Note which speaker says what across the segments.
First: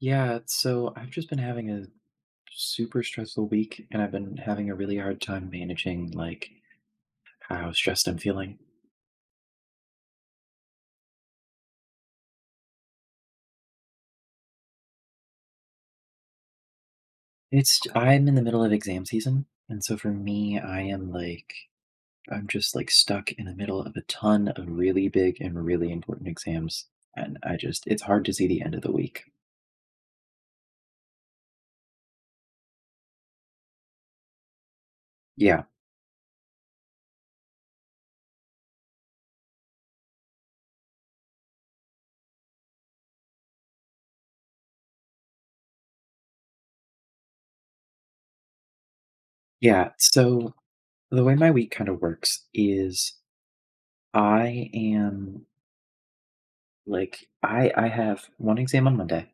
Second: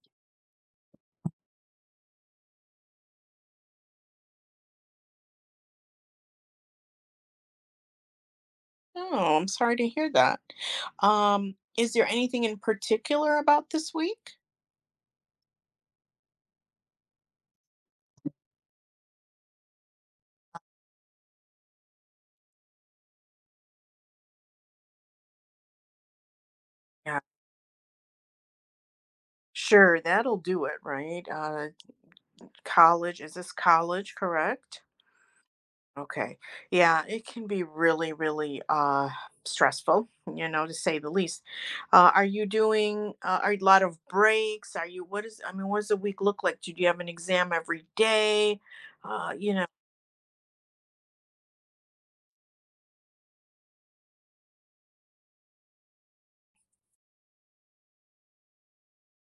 Speaker 1: Yeah, so I've just been having a super stressful week, and I've been having a really hard time managing like how stressed I'm feeling.
Speaker 2: Oh, I'm sorry to hear that. Is there anything in particular about this week?
Speaker 1: It's I'm in the middle of exam season, and so for me, I'm just like stuck in the middle of a ton of really big and really important exams,
Speaker 2: Yeah,
Speaker 1: and I just it's hard to see the end of the week.
Speaker 2: sure, that'll do it, right? College, is this college, correct?
Speaker 1: Yeah.
Speaker 2: Okay. Yeah, it can be really, really stressful, to say the least. Are you doing are a lot of breaks? Are you what is I mean, what does the week look like? Do you have an exam every day? You know.
Speaker 1: Yeah, so the way my week kind of works is I am like I have one exam on Monday.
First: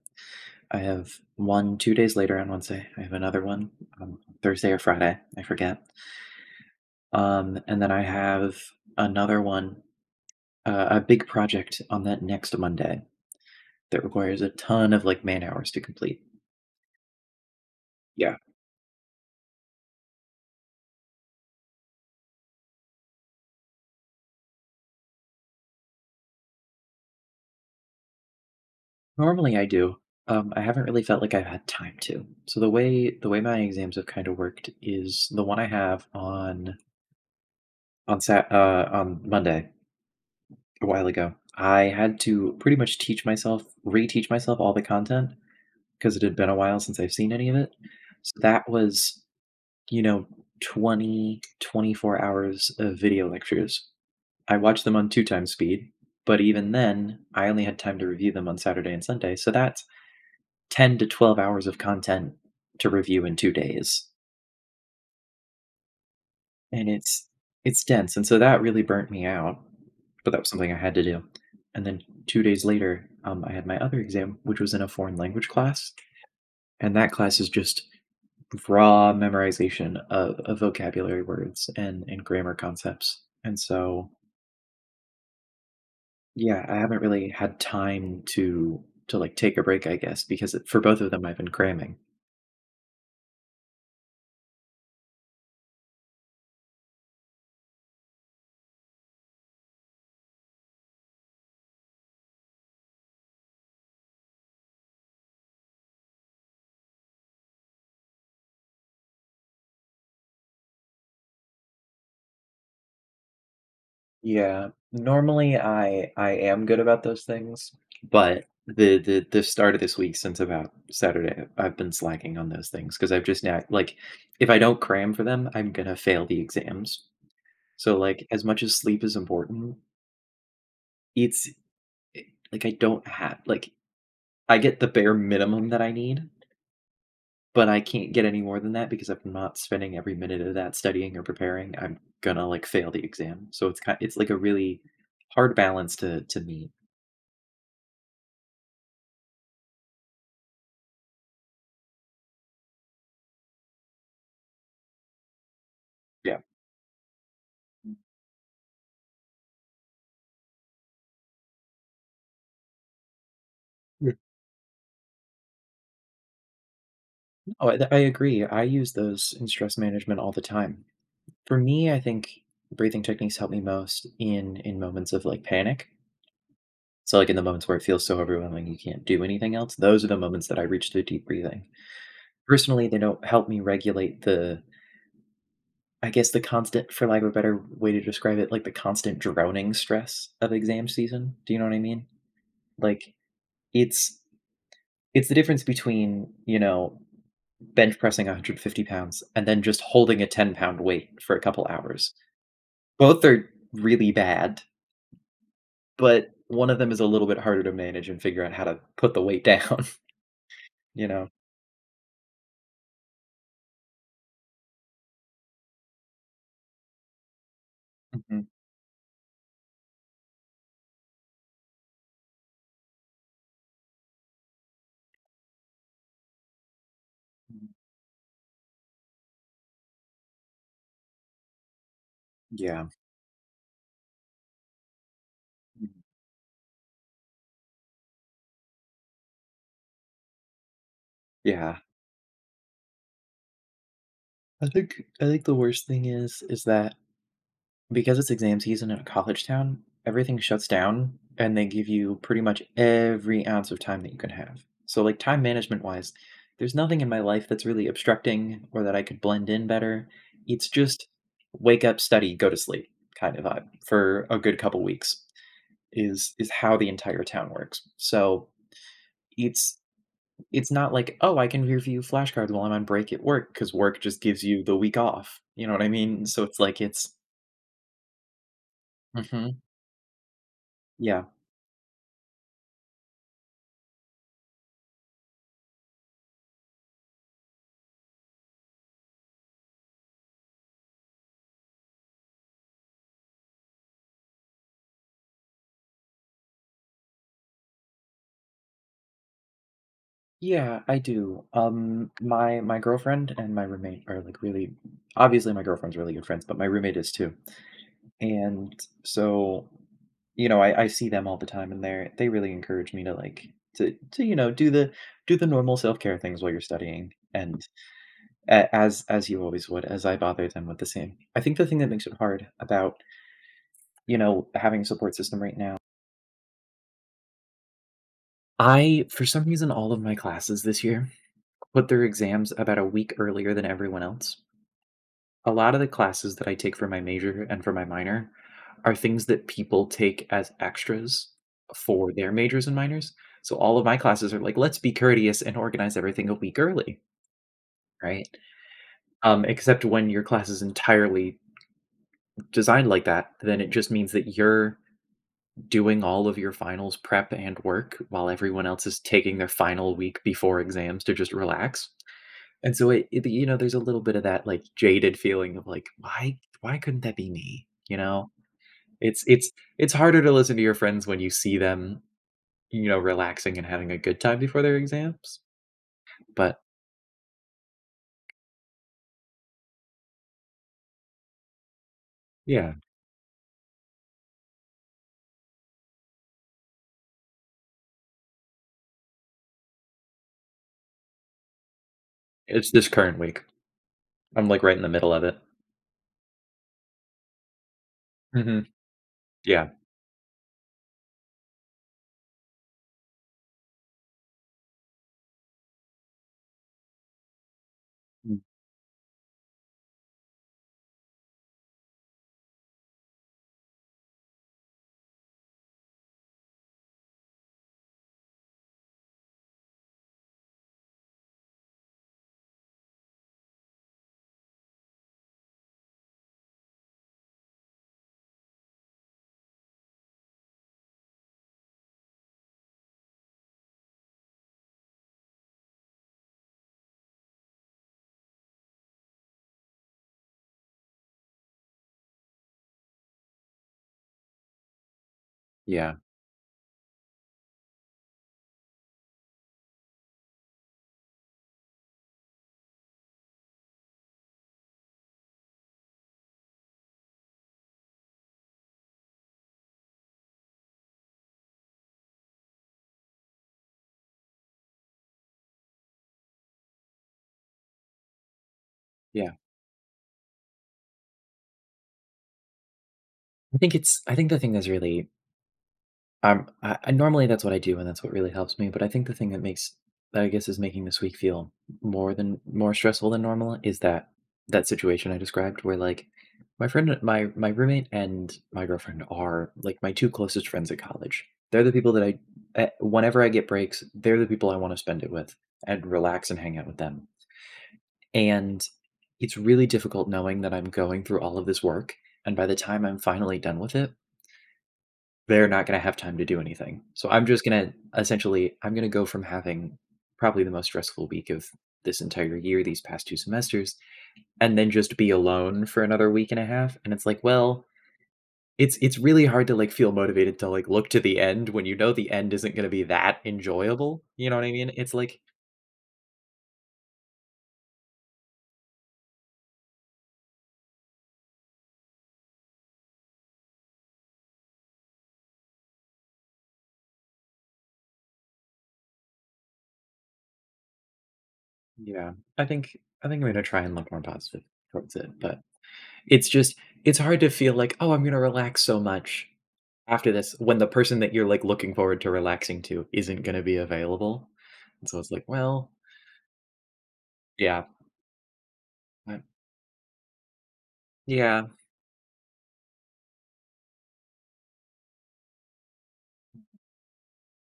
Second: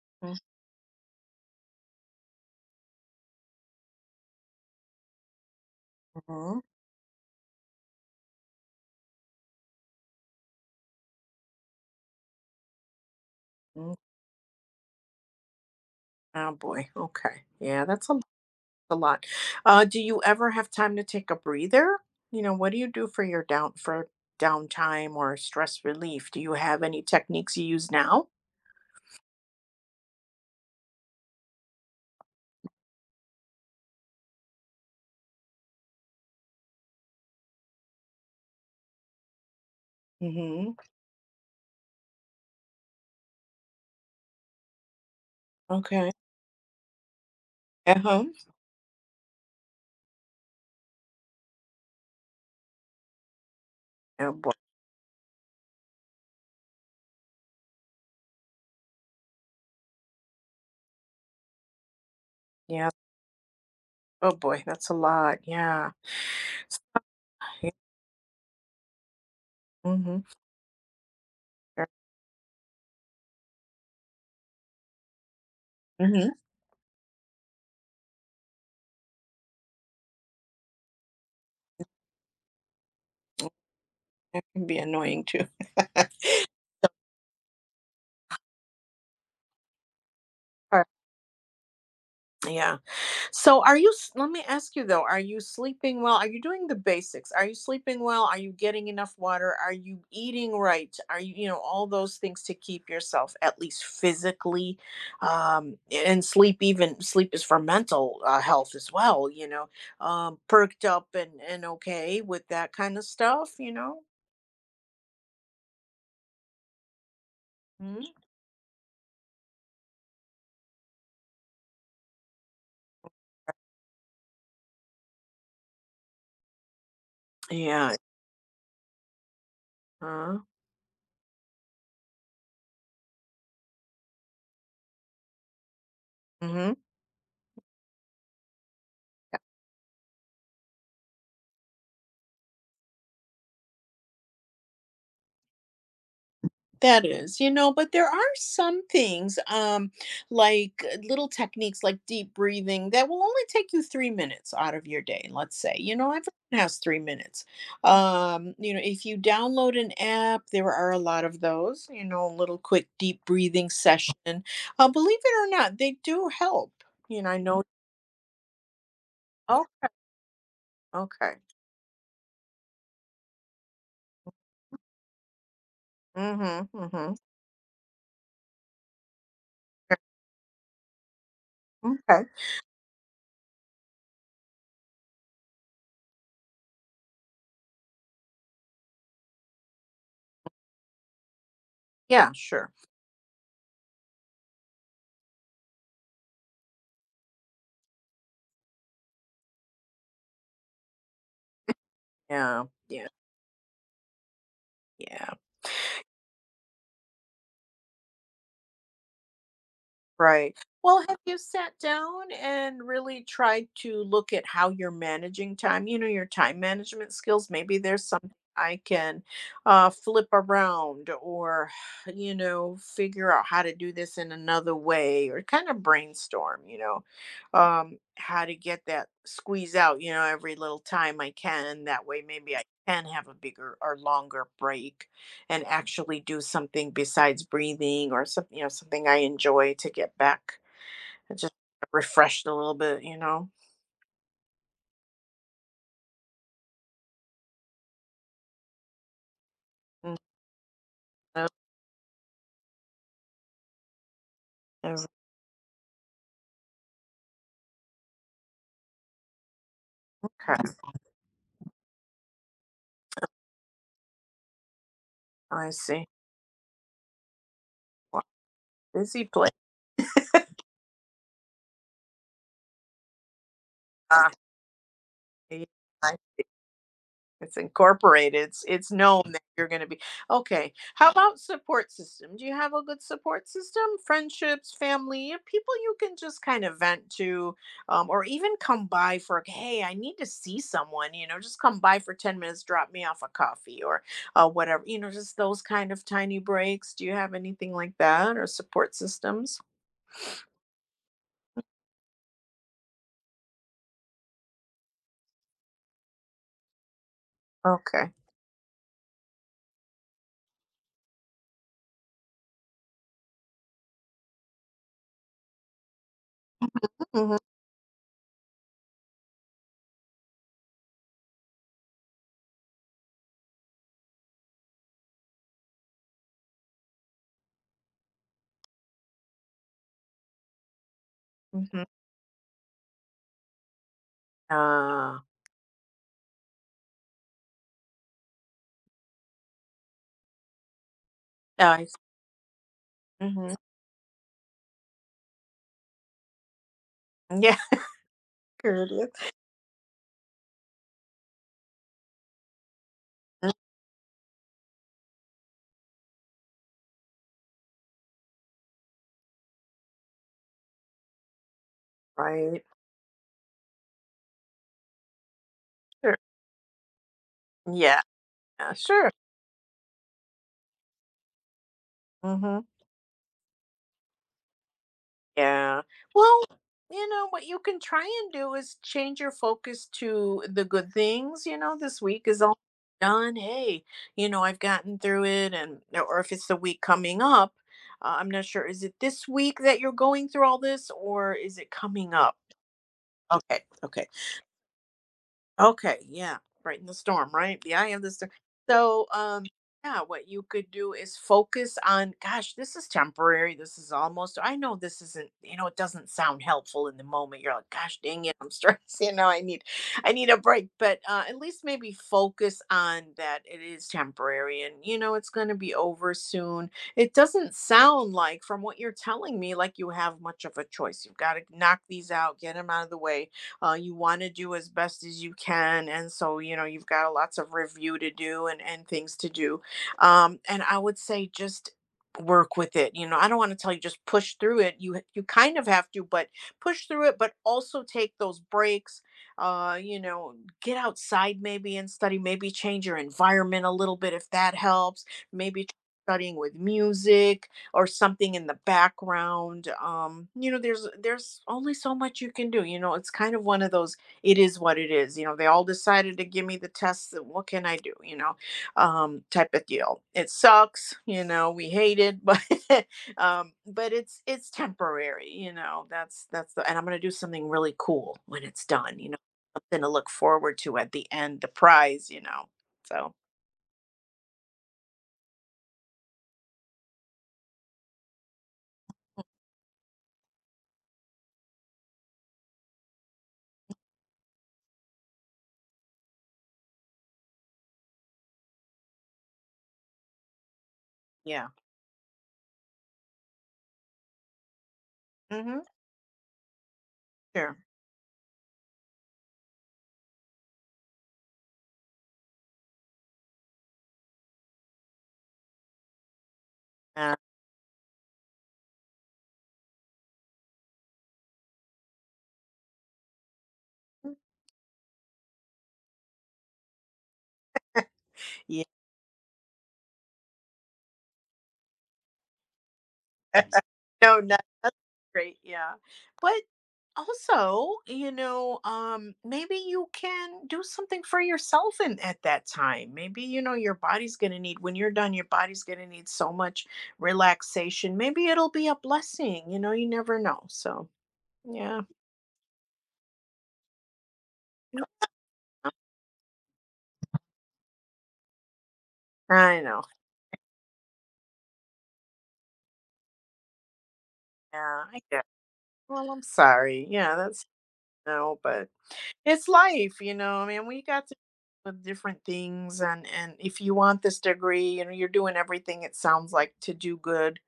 Speaker 1: I have one 2 days later on Wednesday, I have another one. On Thursday or Friday, I forget.
Speaker 2: Mhm.
Speaker 1: And then I have another one, a big project on that next Monday
Speaker 2: Mm.
Speaker 1: that requires a ton of, like, man-hours to complete.
Speaker 2: Oh boy. Okay. Yeah, that's a
Speaker 1: Yeah.
Speaker 2: a lot. Do you ever have time to take a breather? You know, what do you do for your downtime or stress relief? Do you have any techniques you use now?
Speaker 1: Normally I do. I haven't really felt like I've had time to. So the way my exams have kinda worked is the one I have on Monday.
Speaker 2: Hmm.
Speaker 1: A while ago, I had to pretty much teach myself reteach myself all the content,
Speaker 2: Okay.
Speaker 1: 'cause it had been a while since I've seen any of it.
Speaker 2: At
Speaker 1: So
Speaker 2: home?
Speaker 1: that was, you know, 20 24 hours of video lectures.
Speaker 2: Oh boy.
Speaker 1: I watched them on 2 times speed, but even then, I only had time to review them on Saturday and Sunday, so that's 10 to 12 hours of content to
Speaker 2: Yeah.
Speaker 1: review in 2 days.
Speaker 2: Oh boy, that's a lot. Yeah.
Speaker 1: And it's dense, and so that really burnt me out,
Speaker 2: Mm-hmm.
Speaker 1: but that was something I had to do. And then 2 days later, I had my other exam, which was in a foreign language class.
Speaker 2: Mm-hmm.
Speaker 1: And that class is just raw memorization of vocabulary words and grammar concepts. And so,
Speaker 2: Can be annoying too.
Speaker 1: yeah, I haven't really had time to like take a break, I guess, because for
Speaker 2: Alright.
Speaker 1: both of them, I've been cramming.
Speaker 2: Yeah. So let me ask you though, are you sleeping well? Are you doing the basics? Are you sleeping well? Are you getting enough water? Are you eating right? Are you, all those things to keep yourself at least physically and sleep, even sleep is for mental health as well, you know. Perked up and okay with that kind of stuff, you know?
Speaker 1: Yeah, normally I am good about those things,
Speaker 2: Mhm.
Speaker 1: but the start of this week since about Saturday, I've been slacking on those things, because I've just now like if I don't cram for them, I'm gonna fail the exams.
Speaker 2: Yeah.
Speaker 1: So like as much as sleep is important,
Speaker 2: Uh,
Speaker 1: it's like I don't have like I get the bare minimum that I need,
Speaker 2: mhm.
Speaker 1: but I can't get any more than that, because if I'm not spending every minute of that studying or preparing, I'm gonna, like, fail the exam. So it's like a really hard balance to meet.
Speaker 2: That is, but there are some things, like little techniques like deep breathing that will only take you 3 minutes out of your day, let's say. You know, everyone
Speaker 1: Yeah.
Speaker 2: has 3 minutes. If you download an app, there are a lot of those, little quick deep breathing
Speaker 1: Mhm.
Speaker 2: session. Believe it or not, they do help. You know, I know.
Speaker 1: Oh, I agree. I use those in
Speaker 2: Oh,
Speaker 1: stress management all the time.
Speaker 2: okay.
Speaker 1: For me, I think breathing techniques help me most in moments of, like, panic.
Speaker 2: Mm-hmm. Mm-hmm.
Speaker 1: So, like, in the moments where it feels so overwhelming you can't do anything else,
Speaker 2: Okay.
Speaker 1: those are the moments that I reach to deep breathing.
Speaker 2: Okay.
Speaker 1: Personally, they don't help me regulate the I guess the constant, for lack of a better way to describe it, like, the constant drowning stress of exam season. Do you know what I mean?
Speaker 2: Yeah, sure.
Speaker 1: Like, it's it's the difference between, you know, bench pressing 150 pounds and then just holding a 10-pound weight for a couple hours.
Speaker 2: Yeah. Yeah.
Speaker 1: Both are really bad,
Speaker 2: Yeah.
Speaker 1: but one of them is a little bit harder to manage and figure out how to put the weight down,
Speaker 2: Right. Well,
Speaker 1: you
Speaker 2: have
Speaker 1: know?
Speaker 2: you sat down and really tried to look at how you're managing time? You know, your time management skills. Maybe there's something
Speaker 1: Mhm,
Speaker 2: I can flip around, or figure out how to do this in another way, or kind of brainstorm,
Speaker 1: mhm,
Speaker 2: how to get that squeeze out, every little time I can. That way, maybe I
Speaker 1: yeah,
Speaker 2: can have a bigger or longer break and
Speaker 1: mhm,
Speaker 2: actually do something besides breathing, or something I enjoy to get back just
Speaker 1: yeah.
Speaker 2: refreshed a little bit, you know?
Speaker 1: I think the worst thing is that because it's exam season in a college town,
Speaker 2: Mm,
Speaker 1: everything shuts down
Speaker 2: uh,
Speaker 1: and they give you pretty much every ounce of time that you can have. So, like, time management wise, there's nothing in my life that's really obstructing or that I could blend in better.
Speaker 2: okay,
Speaker 1: It's just wake up, study, go to sleep kind of vibe for a good couple weeks
Speaker 2: I see.
Speaker 1: is how the entire town works.
Speaker 2: Well,
Speaker 1: So
Speaker 2: busy place.
Speaker 1: it's it's not like, oh, I can review flashcards while I'm on break at work, because work just
Speaker 2: Ah,
Speaker 1: gives you the week off.
Speaker 2: ye
Speaker 1: You know what I
Speaker 2: I
Speaker 1: mean? So
Speaker 2: see.
Speaker 1: it's like it's
Speaker 2: It's incorporated. It's known that
Speaker 1: hmm
Speaker 2: you're going to be okay. How
Speaker 1: Yeah.
Speaker 2: about support system? Do you have a good support system? Friendships, family, people you can just kind of vent to, or even come by for. Hey, I need to see someone. You know, just come by for 10 minutes. Drop me off a coffee or whatever. You know, just those kind of tiny breaks. Do you have anything like that or support systems?
Speaker 1: Yeah, I do. My girlfriend and my roommate are like really, obviously my girlfriend's really good friends, but my roommate is too.
Speaker 2: Okay.
Speaker 1: And so, you know, I see them all the time, and they really encourage me to like to, you know, do the normal self-care things while you're studying,
Speaker 2: Hmm.
Speaker 1: and as you always would, as I bother them with the same. I think the thing that makes it hard about, you know, having a support system right now, I for some reason all of my classes this year
Speaker 2: Hmm.
Speaker 1: put their exams about a week earlier than everyone else.
Speaker 2: Uh,
Speaker 1: A lot of the classes that I take for my major and for my minor are things that people take as extras
Speaker 2: I.
Speaker 1: for their majors and minors. So
Speaker 2: Hmm.
Speaker 1: all of my classes are like, let's be courteous and organize everything a week early,
Speaker 2: Yeah.
Speaker 1: right?
Speaker 2: Here it is.
Speaker 1: Except when your class is entirely designed like that, then it just means that you're doing all of your finals prep and work while everyone else is taking their final week before exams to just relax.
Speaker 2: Right.
Speaker 1: And so you know, there's a little bit of that like jaded feeling of like,
Speaker 2: Sure.
Speaker 1: why couldn't that be me? You
Speaker 2: Yeah.
Speaker 1: know,
Speaker 2: Yeah, sure.
Speaker 1: It's it's it's harder to listen to your friends when you see them,
Speaker 2: Hmm.
Speaker 1: you know, relaxing and having a good time before their exams.
Speaker 2: Yeah. Well,
Speaker 1: But
Speaker 2: what you can try and do is change your focus to the good things. This week is all
Speaker 1: yeah,
Speaker 2: done. Hey, I've gotten through it. And, or if it's the week coming up, I'm not sure. Is it this week that you're going through all this or is it coming up?
Speaker 1: it's this current week.
Speaker 2: Okay. Okay.
Speaker 1: I'm, like, right in the middle of it.
Speaker 2: Okay, yeah, right in the storm, right? The eye of the storm.
Speaker 1: Mhm.
Speaker 2: So,
Speaker 1: Yeah.
Speaker 2: yeah, what you could do is focus on, gosh, this is temporary. This is almost, I know this isn't, it doesn't sound helpful in the moment. You're like, gosh, dang it,
Speaker 1: Mm.
Speaker 2: I'm stressed. I need, a break. But at least maybe focus on that it is temporary, and it's going to be over soon. It doesn't sound like, from what you're telling me, like you have much of a choice. You've got to knock these out, get them out of the way. You want to do as best as you can, and so you've got lots of review to do, and things to do, and I would say just work with it. I don't want to tell you just push through it. You kind of have to, but push through it, but also take those breaks. uh you know get outside maybe and study, maybe change your environment a little bit if that helps. Maybe
Speaker 1: Yeah,
Speaker 2: studying with music or something in the background. There's only so much you can do. It's kind of one of those. It is what it is. They all decided to give me the test, so what can I do? Type of deal. It sucks. We hate it. But it's temporary, you know. That's the and I'm going to do something really cool when it's done, you know,
Speaker 1: yeah.
Speaker 2: something to look forward to at the end, the prize, you know. So,
Speaker 1: I think the thing that's really— I normally, that's what I do, and that's what really helps me. But I think the thing that makes that I guess is making this week feel more stressful than normal is that that situation I described, where like my roommate and my girlfriend are like my two closest friends at college.
Speaker 2: yeah.
Speaker 1: They're the people that whenever I get breaks, they're the people I want to spend it with
Speaker 2: Hmm.
Speaker 1: and relax and hang out with them.
Speaker 2: Sure.
Speaker 1: And it's really difficult knowing that I'm going through all of this work, and by the time I'm finally done with it, they're not gonna have time to do anything. So
Speaker 2: Uh,
Speaker 1: I'm gonna go from having probably the most stressful week of this entire year, these past 2 semesters, and then just be alone for another week and a half. And it's like, well, it's really hard to, like, feel motivated to, like, look to the end when you know the end isn't gonna be that enjoyable,
Speaker 2: no,
Speaker 1: you know
Speaker 2: no,
Speaker 1: what I mean?
Speaker 2: that's
Speaker 1: It's like
Speaker 2: great. Yeah. But also, you know, maybe you can do something for yourself in at that time. Maybe, you know, your body's gonna need when you're done, your body's gonna need so much relaxation. Maybe it'll be a blessing, you know, you never know. So yeah.
Speaker 1: Yeah, I think I think I'm gonna try and look more positive towards it, but it's just it's hard to feel like, "Oh, I'm gonna relax so much."
Speaker 2: I know.
Speaker 1: After this, when the person that you're, like, looking forward to relaxing to isn't gonna be available,
Speaker 2: Yeah,
Speaker 1: and so
Speaker 2: I
Speaker 1: it's like,
Speaker 2: get.
Speaker 1: "Well."
Speaker 2: Well, I'm sorry. Yeah, that's
Speaker 1: Yeah,
Speaker 2: no, but
Speaker 1: but
Speaker 2: it's life, you know, I mean, we got to
Speaker 1: yeah,
Speaker 2: with different things, and if you want this degree, and you're doing everything it sounds like to do good,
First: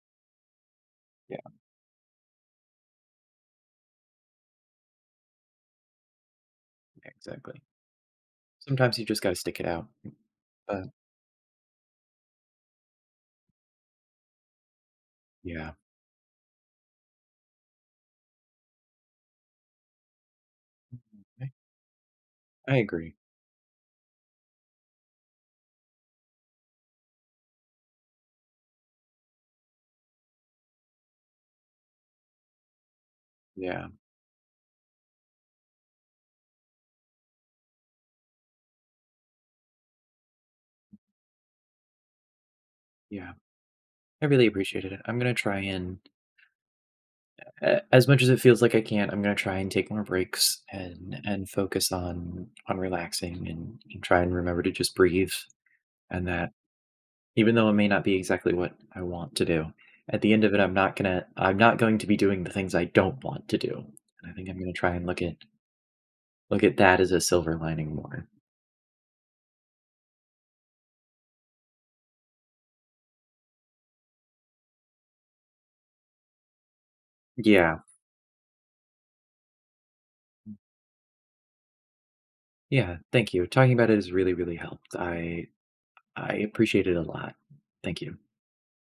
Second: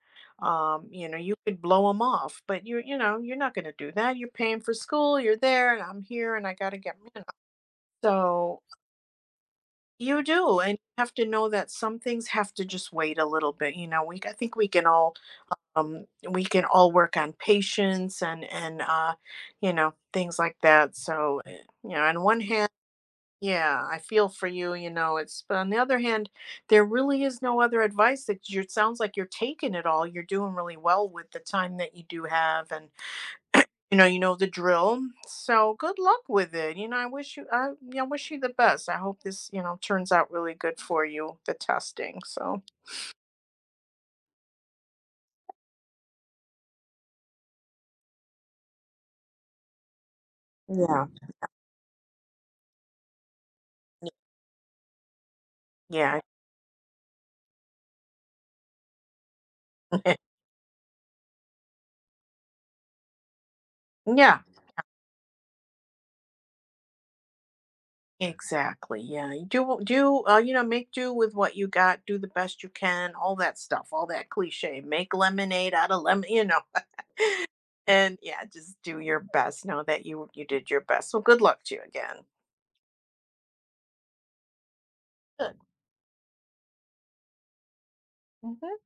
Speaker 2: you know, you
Speaker 1: yeah,
Speaker 2: could blow them off, but you know, you're not going to do that. You're paying for school, you're there, and I'm here and I got to get,
Speaker 1: yeah,
Speaker 2: you know.
Speaker 1: exactly.
Speaker 2: So
Speaker 1: Sometimes you just gotta stick it out,
Speaker 2: you do, and you
Speaker 1: but
Speaker 2: have to know that some things have to just wait a little bit, you know. We I think
Speaker 1: yeah,
Speaker 2: we can all work on patience and and you know, things like that. So,
Speaker 1: I
Speaker 2: you know, on one hand,
Speaker 1: I agree.
Speaker 2: yeah, I feel for you, you know, it's but on the other hand, there really is no other advice that you it sounds like you're taking it all. You're doing really well with the time that you do have, and
Speaker 1: Yeah,
Speaker 2: you know the drill. So good luck with it. You know, I wish you yeah, I wish you the best. I hope this, you know, turns out really good for you, the testing. So
Speaker 1: yeah. I really appreciated it. I'm gonna try and a as much as it feels like I can't, I'm gonna try and take more breaks,
Speaker 2: yeah.
Speaker 1: and focus on relaxing, and try and remember to just breathe.
Speaker 2: Yeah.
Speaker 1: And that Even though it may not be exactly what I want to do, at the end of it, I'm not going to be doing the things I don't want to do. And I
Speaker 2: Yeah.
Speaker 1: think I'm gonna try and look at that as a silver lining more.
Speaker 2: Exactly. Yeah. You do you know, make do with what you got, do the best you can, all that stuff, all that cliche. Make lemonade out of lemon, you know.
Speaker 1: Yeah.
Speaker 2: And yeah, just do your best. Know that you did your best. So good luck to you again.
Speaker 1: Yeah, thank you. Talking about it has really, really helped. I
Speaker 2: Good.
Speaker 1: I appreciate it a lot. Thank you.
Speaker 2: Mhm.